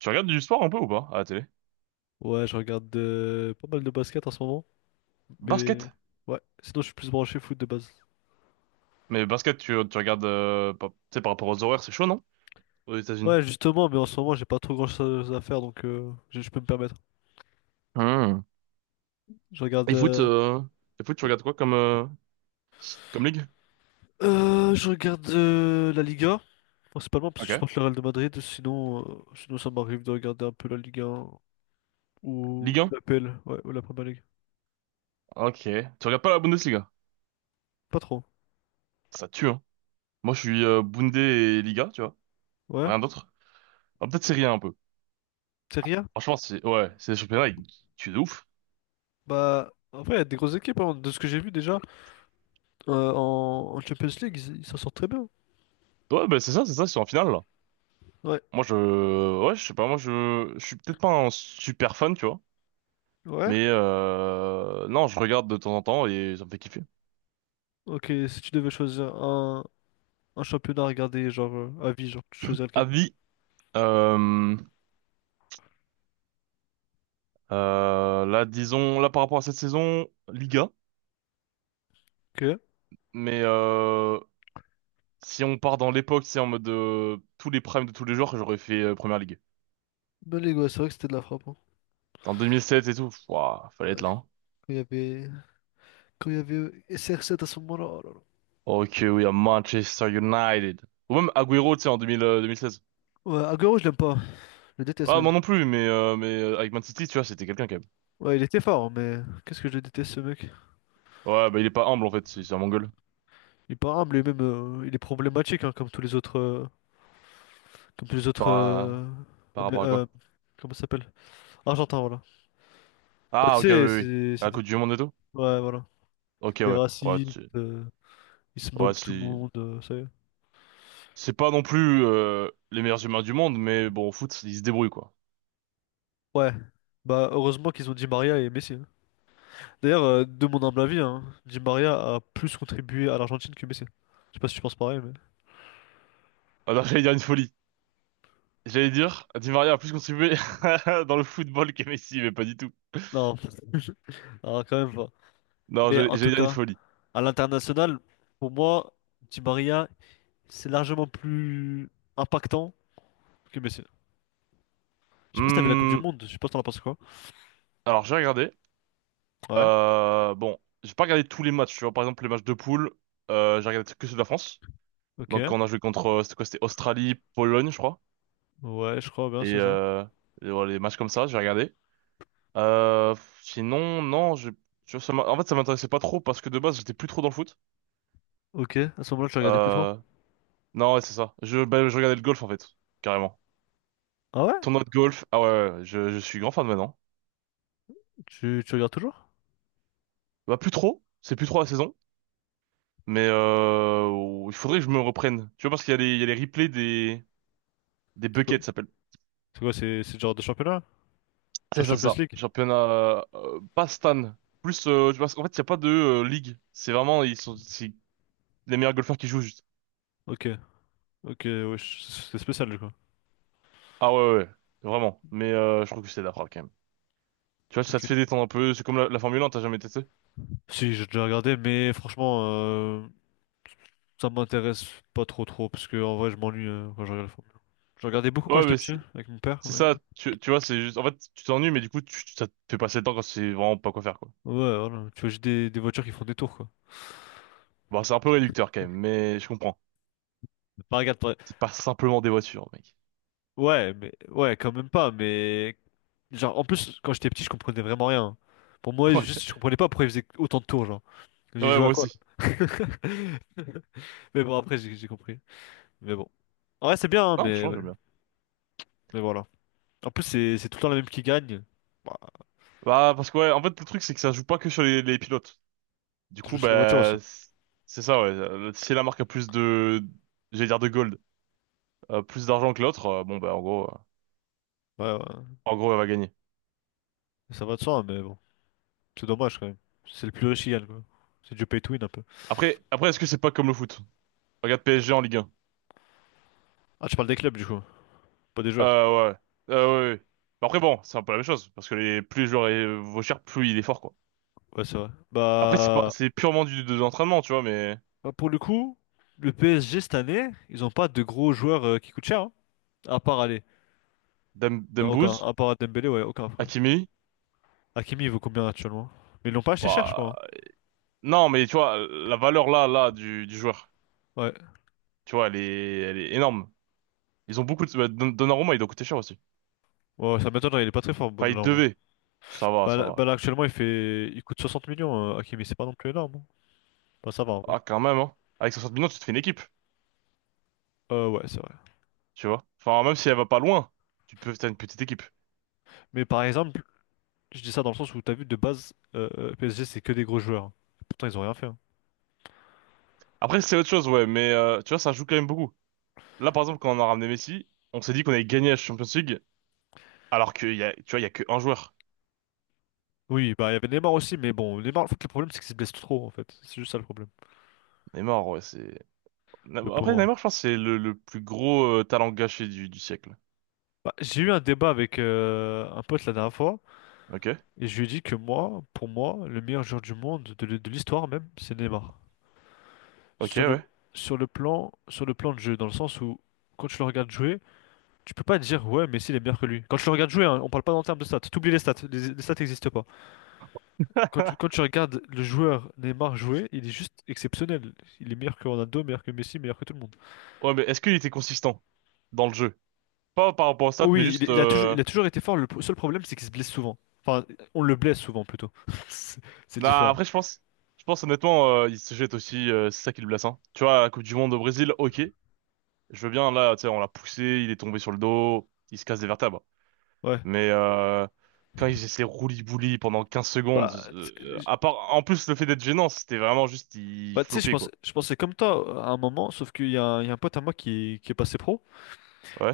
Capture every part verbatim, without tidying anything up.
Tu regardes du sport un peu ou pas à la télé? Ouais, je regarde euh, pas mal de basket en ce moment, mais Basket? ouais, sinon je suis plus branché foot de base. Mais basket, tu, tu regardes, euh, par- tu sais, par rapport aux horaires, c'est chaud, non? Aux États-Unis. Ouais, justement, mais en ce moment j'ai pas trop grand-chose à faire, donc euh, je, je peux me permettre. Hmm. Je regarde, Et foot, euh, euh, et foot, tu regardes quoi comme, euh, comme ligue? euh, je regarde euh, la Liga, principalement parce que je Ok. supporte le Real de Madrid, sinon, euh, sinon ça m'arrive de regarder un peu la Ligue un Ligue ou, ou un? la P L, ouais, ou la Premier League. Ok. Tu regardes pas la Bundesliga? Pas trop, Ça tue, hein. Moi, je suis euh, Bunde et Liga, tu vois. ouais. Rien d'autre. Ah, peut-être Serie A un peu. Serie A? Franchement, c'est, ouais, c'est les championnats, ils tuent de ouf. Bah, en vrai, il y a des grosses équipes, hein, de ce que j'ai vu déjà, euh, en, en Champions League, ils ils s'en sortent très bien. Ouais, ben c'est ça, c'est ça, c'est en finale, là. Ouais. Moi, je, ouais, je sais pas. Moi, je, je suis peut-être pas un super fan, tu vois. Ouais, Mais, euh, non, je regarde de temps en temps et ça me fait kiffer. ok, si tu devais choisir un, un championnat à regarder, genre euh, à vie, genre tu choisirais lequel? Avis, euh, euh, là, disons, là, par rapport à cette saison, Liga, Ok. mais euh, si on part dans l'époque, c'est en mode de tous les primes de tous les joueurs, j'aurais fait euh, Première Ligue. Ben les gars, c'est vrai que c'était de la frappe, hein. En deux mille sept et tout, pff, ouah, fallait être Ouais. là, hein. Quand il y avait, Quand il y avait euh, S R sept à ce moment-là, oh là là. Ok, oui, à Manchester United. Ou même Agüero, tu sais, en deux mille, euh, deux mille seize. Ouais, Agüero, je l'aime pas. Je le déteste Ah, même. moi non plus, mais, euh, mais euh, avec Man City, tu vois, c'était quelqu'un quand même. Ouais, il était fort, hein, mais qu'est-ce que je le déteste ce mec. Ouais, bah il est pas humble en fait, c'est c'est un mongol. Il est pas humble lui-même, euh, il est problématique, hein, comme tous les autres. euh, comme tous les autres. Par, euh, à- par Amé- rapport à euh, quoi? Comment ça s'appelle? Argentin, voilà. Bah, Ah, tu ok, oui, sais, oui, oui. c'est À c'est la des. Coupe du Monde et tout? Ouais, voilà. Ok, Des ouais. Ouais, racistes, tu... euh, ils se ouais, moquent de tout le si. monde, euh, ça y est. C'est pas non plus euh, les meilleurs humains du monde, mais bon, au foot, ils se débrouillent, quoi. Ouais, bah heureusement qu'ils ont Di Maria et Messi, hein. D'ailleurs, euh, de mon humble avis, hein, Di Maria a plus contribué à l'Argentine que Messi. Je sais pas si tu penses pareil, mais... Alors, j'allais dire une folie. J'allais dire, Di Maria a plus contribué dans le football que Messi, mais pas du tout. Non, non, quand même pas. Non, Mais j'allais en j'allais tout dire une cas, folie. à l'international, pour moi, Di Maria, c'est largement plus impactant que Messi. Je sais pas si t'as vu la Coupe du Hmm, Monde, je sais pas si t'en as pensé quoi. alors, j'ai regardé. Ouais, Euh, bon, j'ai pas regardé tous les matchs, tu vois. Par exemple, les matchs de poule, euh, j'ai regardé que ceux de la France. Donc, ok. quand on a joué contre, euh, c'était quoi? C'était Australie, Pologne, je crois. Ouais, je crois bien, Et, c'est ça. euh, et voilà, les matchs comme ça, j'ai regardé. Euh, Sinon, non, je, tu vois, ça m'a- en fait, ça m'intéressait pas trop parce que de base, j'étais plus trop dans le foot. Ok, à ce moment-là, tu regardais plus trop. Euh... Non, ouais, c'est ça. Je, bah, je regardais le golf en fait, carrément. Ah ouais? Tournoi de golf. Ah, ouais, ouais, ouais. Je, je suis grand fan maintenant. Tu, tu regardes toujours? Bah plus trop, c'est plus trop la saison, mais euh... il faudrait que je me reprenne. Tu vois parce qu'il y a les, il y a les replays des des C'est quoi? buckets, ça s'appelle. C'est quoi, c'est c'est le genre de championnat? Tu as C'est ça, Champions ça. League? Championnat, euh, pas Stan. Plus, euh, parce qu'en fait, il y a pas de euh, ligue. C'est vraiment, ils sont, c'est les meilleurs golfeurs qui jouent juste. Ok. Ok, ouais, je- c'est spécial, quoi. Ah, ouais, ouais, ouais. Vraiment. Mais euh, je trouve que c'est d'après quand même. Tu vois, ça te Ok. fait détendre un peu. C'est comme la, la Formule un, t'as jamais testé? Si, j'ai déjà regardé, mais franchement, euh, ça m'intéresse pas trop trop, parce que en vrai, je m'ennuie euh, quand je regarde la Formule un. Je regardais beaucoup quand Ouais, j'étais mais petit, c'est- avec mon père, c'est mais... ça. Tu, tu vois, c'est juste, en fait, tu t'ennuies, mais du coup, tu, tu- ça te fait passer le temps quand c'est vraiment pas quoi faire, quoi. Ouais, voilà. Tu vois, j'ai des, des voitures qui font des tours, quoi. Bon, c'est un peu réducteur quand même, mais je comprends. Pas regarde, pas... C'est pas simplement des voitures, mec. Ouais, mais... Ouais, quand même pas, mais... Genre, en plus, quand j'étais petit, je comprenais vraiment rien. Pour moi, juste, je comprenais pas pourquoi ils faisaient autant de tours, genre. Ouais, J'ai ouais, joué à moi quoi, là? aussi. Mais bon, après, j'ai j'ai compris. Mais bon. En vrai, c'est bien, hein, Non, mais... franchement, j'aime bien. Mais voilà. En plus, c'est c'est tout le temps la même qui gagne. Bah, Bah, parce que ouais, en fait, le truc, c'est que ça joue pas que sur les, les pilotes. Du je me coup, souviens de la voiture aussi. bah, c'est c'est ça, ouais. Euh, Si la marque a plus de, j'allais dire de gold, euh, plus d'argent que l'autre, euh, bon, bah, en gros, euh, Ouais, ouais. en gros, elle va gagner. Ça va de soi, mais bon. C'est dommage quand même. C'est le plus riche qui gagne, quoi. C'est du pay to win un peu. Après, après, est-ce que c'est pas comme le foot? Regarde P S G en Ligue. Ah, tu parles des clubs du coup, pas des joueurs. Euh, ouais. Euh, ouais, ouais. Mais après, bon, c'est un peu la même chose, parce que les, plus le joueur est- vaut cher, plus il est fort, quoi. Ouais, c'est vrai. Après, c'est pas, Bah, c'est purement du, de l'entraînement, tu vois, mais Bah, pour le coup, le P S G cette année, ils ont pas de gros joueurs euh, qui coûtent cher, hein. À part aller. Dem- Non, aucun. Dembouz, À part Dembélé, ouais, aucun frère. Hakimi, Hakimi, il vaut combien actuellement? Mais ils l'ont pas acheté cher, je bah, crois, hein. non, mais tu vois, la valeur là, là, du, du joueur, Ouais. tu vois, elle est, elle est énorme. Ils ont beaucoup de, bah, Don- Donnarumma, il doit coûter cher aussi. Ouais, ouais, ça m'étonnerait, il est pas très fort, bon, Enfin, il normalement. devait. Ça va, Bah ça là, bah, va. Là, actuellement, il fait. Il coûte soixante millions, euh, Hakimi, c'est pas non plus énorme, hein. Bah, ça va, ouais. Ah, quand même, hein. Avec soixante millions, tu te fais une équipe, Euh, ouais, c'est vrai. tu vois. Enfin, même si elle va pas loin, tu peux, t'as une petite équipe. Mais par exemple, je dis ça dans le sens où t'as vu de base, euh, euh, P S G c'est que des gros joueurs. Pourtant ils ont rien fait, hein. Après, c'est autre chose, ouais, mais, euh, tu vois, ça joue quand même beaucoup. Là, par exemple, quand on a ramené Messi, on s'est dit qu'on allait gagner la Champions League, alors qu'il y a, tu vois, il y a que un joueur. Oui, bah il y avait Neymar aussi, mais bon, Neymar, en fait, le problème c'est qu'il se blesse trop en fait. C'est juste ça le problème, Neymar, ouais, c'est. le Après, pauvre. Neymar, je pense, que c'est le, le plus gros euh, talent gâché du, du siècle. Bah, j'ai eu un débat avec euh, un pote la dernière fois Ok, et je lui ai dit que moi, pour moi, le meilleur joueur du monde, de, l'hi- de l'histoire même, c'est Neymar. ok, Sur le, ouais. Sur le plan, sur le plan de jeu, dans le sens où quand tu le regardes jouer, tu peux pas dire ouais, Messi il est meilleur que lui. Quand tu le regardes jouer, hein, on parle pas en termes de stats. T'oublies les stats, les, les stats n'existent pas. Quand tu, quand tu regardes le joueur Neymar jouer, il est juste exceptionnel. Il est meilleur que Ronaldo, meilleur que Messi, meilleur que tout le monde. Ouais, mais est-ce qu'il était consistant dans le jeu? Pas par rapport aux Oh stats, mais oui, juste. il, il a toujours, Euh... il a toujours été fort. Le pro- seul problème, c'est qu'il se blesse souvent. Enfin, on le blesse souvent plutôt. C'est c'est Nah, différent. après, je pense, je pense honnêtement, euh, il se jette aussi, euh, c'est ça qui le blesse, hein. Tu vois, la Coupe du Monde au Brésil, ok, je veux bien. Là, tu sais, on l'a poussé, il est tombé sur le dos, il se casse des vertèbres. Ouais. Mais euh, quand ils essaient roulis-bouli pendant quinze secondes, Bah, t- euh, je- à part, en plus le fait d'être gênant, c'était vraiment juste ils Bah, tu sais, je floppaient, pense, quoi. je pensais comme toi euh, à un moment, sauf qu'il y a, un il y a un pote à moi qui, est- qui est passé pro.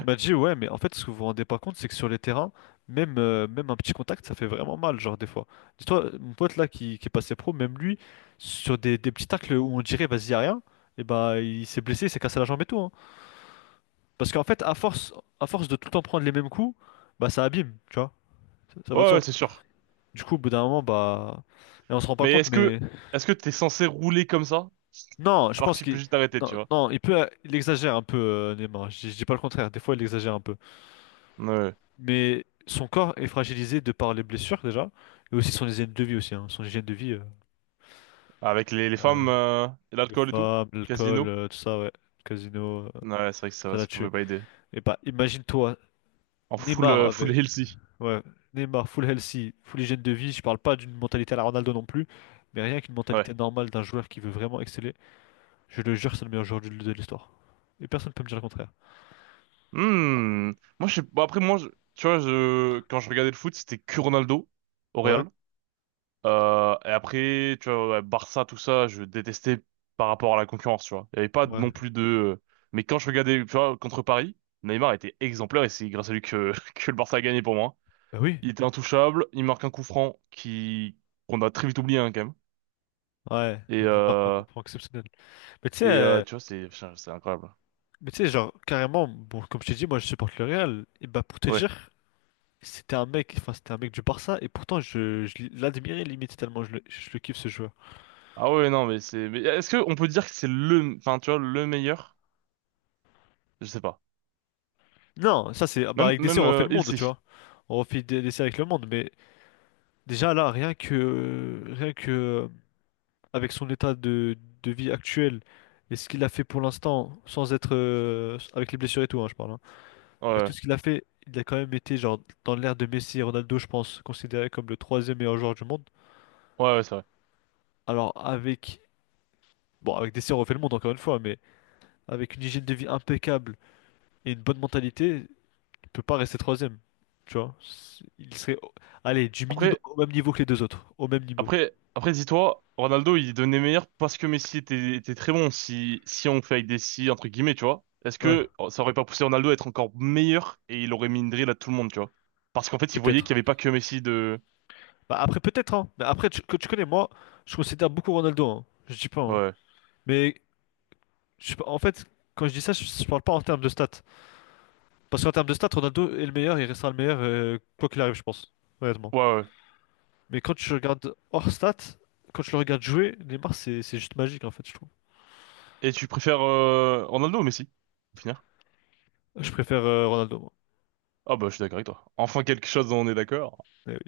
Il m'a dit, ouais, mais en fait, ce que vous vous rendez pas compte, c'est que sur les terrains, même, euh, même un petit contact, ça fait vraiment mal, genre, des fois. Dis-toi, mon pote là qui, qui est passé pro, même lui, sur des, des petits tacles où on dirait, vas-y, y a rien, et bah, il s'est blessé, il s'est cassé la jambe et tout, hein. Parce qu'en fait, à force, à force de tout le temps prendre les mêmes coups, bah, ça abîme, tu vois. Ça, ça va de ouais, ouais, soi. c'est sûr. Du coup, au bout d'un moment, bah. Et on se rend pas Mais compte, est-ce que mais. est-ce que t'es censé rouler comme ça Non, je alors que pense tu peux qu'il. juste t'arrêter, tu Non, vois? non, il peut. Il exagère un peu, euh, Neymar. Je, je dis pas le contraire. Des fois, il exagère un peu. Ouais. Ouais. Mais son corps est fragilisé de par les blessures déjà, et aussi son hygiène de vie aussi, hein. Son hygiène de vie, euh, Avec les, les euh, femmes euh, et les l'alcool et tout, femmes, l'alcool, casino. euh, tout ça, ouais, le casino, euh, Ouais, c'est vrai que ça ça, l'a ça pouvait tué. pas aider. Et bah imagine-toi, En full Neymar euh, full avait, healthy. ouais, Neymar full healthy, full hygiène de vie. Je parle pas d'une mentalité à la Ronaldo non plus, mais rien qu'une Ouais. mentalité normale d'un joueur qui veut vraiment exceller. Je le jure, c'est le meilleur joueur du- de l'histoire. Et personne peut me dire le contraire. Hmm. Moi je sais- bon, après moi je- tu vois je quand je regardais le foot, c'était que Ronaldo au Ouais, Real. Euh, et après, tu vois, ouais, Barça, tout ça, je détestais par rapport à la concurrence, tu vois. Il n'y avait pas ouais, non plus de... euh, Mais quand je regardais, tu vois, contre Paris, Neymar était exemplaire et c'est grâce à lui que, que le Barça a gagné pour moi. bah oui, Il était intouchable, il marque un coup franc qui qu'on a très vite oublié, hein, quand même. ouais, Et, une marque euh... exceptionnelle. Mais tu sais. et euh, euh, tu vois, c'est putain, c'est incroyable. Mais tu sais, genre, carrément, bon, comme je t'ai dit, moi je supporte le Real. Et bah pour te Ouais. dire, c'était un mec, enfin c'était un mec du Barça, et pourtant je, je l'admirais limite tellement je le, je le kiffe ce joueur. Ah ouais, non, mais c'est... Mais est-ce que on peut dire que c'est le... Enfin, tu vois, le meilleur? Je sais pas. Non, ça c'est. Ah, bah Même, avec D C même on refait euh, le monde, tu Ilsi. vois. On refait des- D C avec le monde, mais déjà là, rien que rien que euh, avec son état de, de vie actuel et ce qu'il a fait pour l'instant, sans être euh, avec les blessures et tout, hein, je parle, hein. Ouais, Avec tout ouais, ce qu'il a fait, il a quand même été genre dans l'ère de Messi et Ronaldo, je pense, considéré comme le troisième meilleur joueur du monde. ouais, ouais, c'est vrai. Alors avec Bon, avec des si on refait le monde encore une fois, mais avec une hygiène de vie impeccable et une bonne mentalité, il peut pas rester troisième. Tu vois? C'est- Il serait, allez, du minimum Après, au même niveau que les deux autres. Au même niveau. Après, après dis-toi, Ronaldo, il devenait meilleur parce que Messi était, était très bon. Si, si on fait avec des si, entre guillemets, tu vois, est-ce Ouais, que oh, ça aurait pas poussé Ronaldo à être encore meilleur et il aurait mis une drill à tout le monde, tu vois? Parce qu'en fait, il voyait qu'il n'y peut-être. avait pas que Messi de... Bah après, peut-être, hein. Mais après, tu, que tu connais, moi, je considère beaucoup Ronaldo, hein. Je dis pas, hein. Ouais, Mais je sais pas- en fait, quand je dis ça, je, je parle pas en termes de stats. Parce qu'en termes de stats, Ronaldo est le meilleur, il restera le meilleur, euh, quoi qu'il arrive, je pense. Honnêtement. ouais, ouais. Mais quand tu regardes hors stats, quand tu le regardes jouer, Neymar, c'est c'est juste magique, en fait, je trouve. Et tu préfères euh, Ronaldo ou Messi? Pour finir? Je préfère euh, Ronaldo, moi. Ah bah, je suis d'accord avec toi. Enfin, quelque chose dont on est d'accord. Mais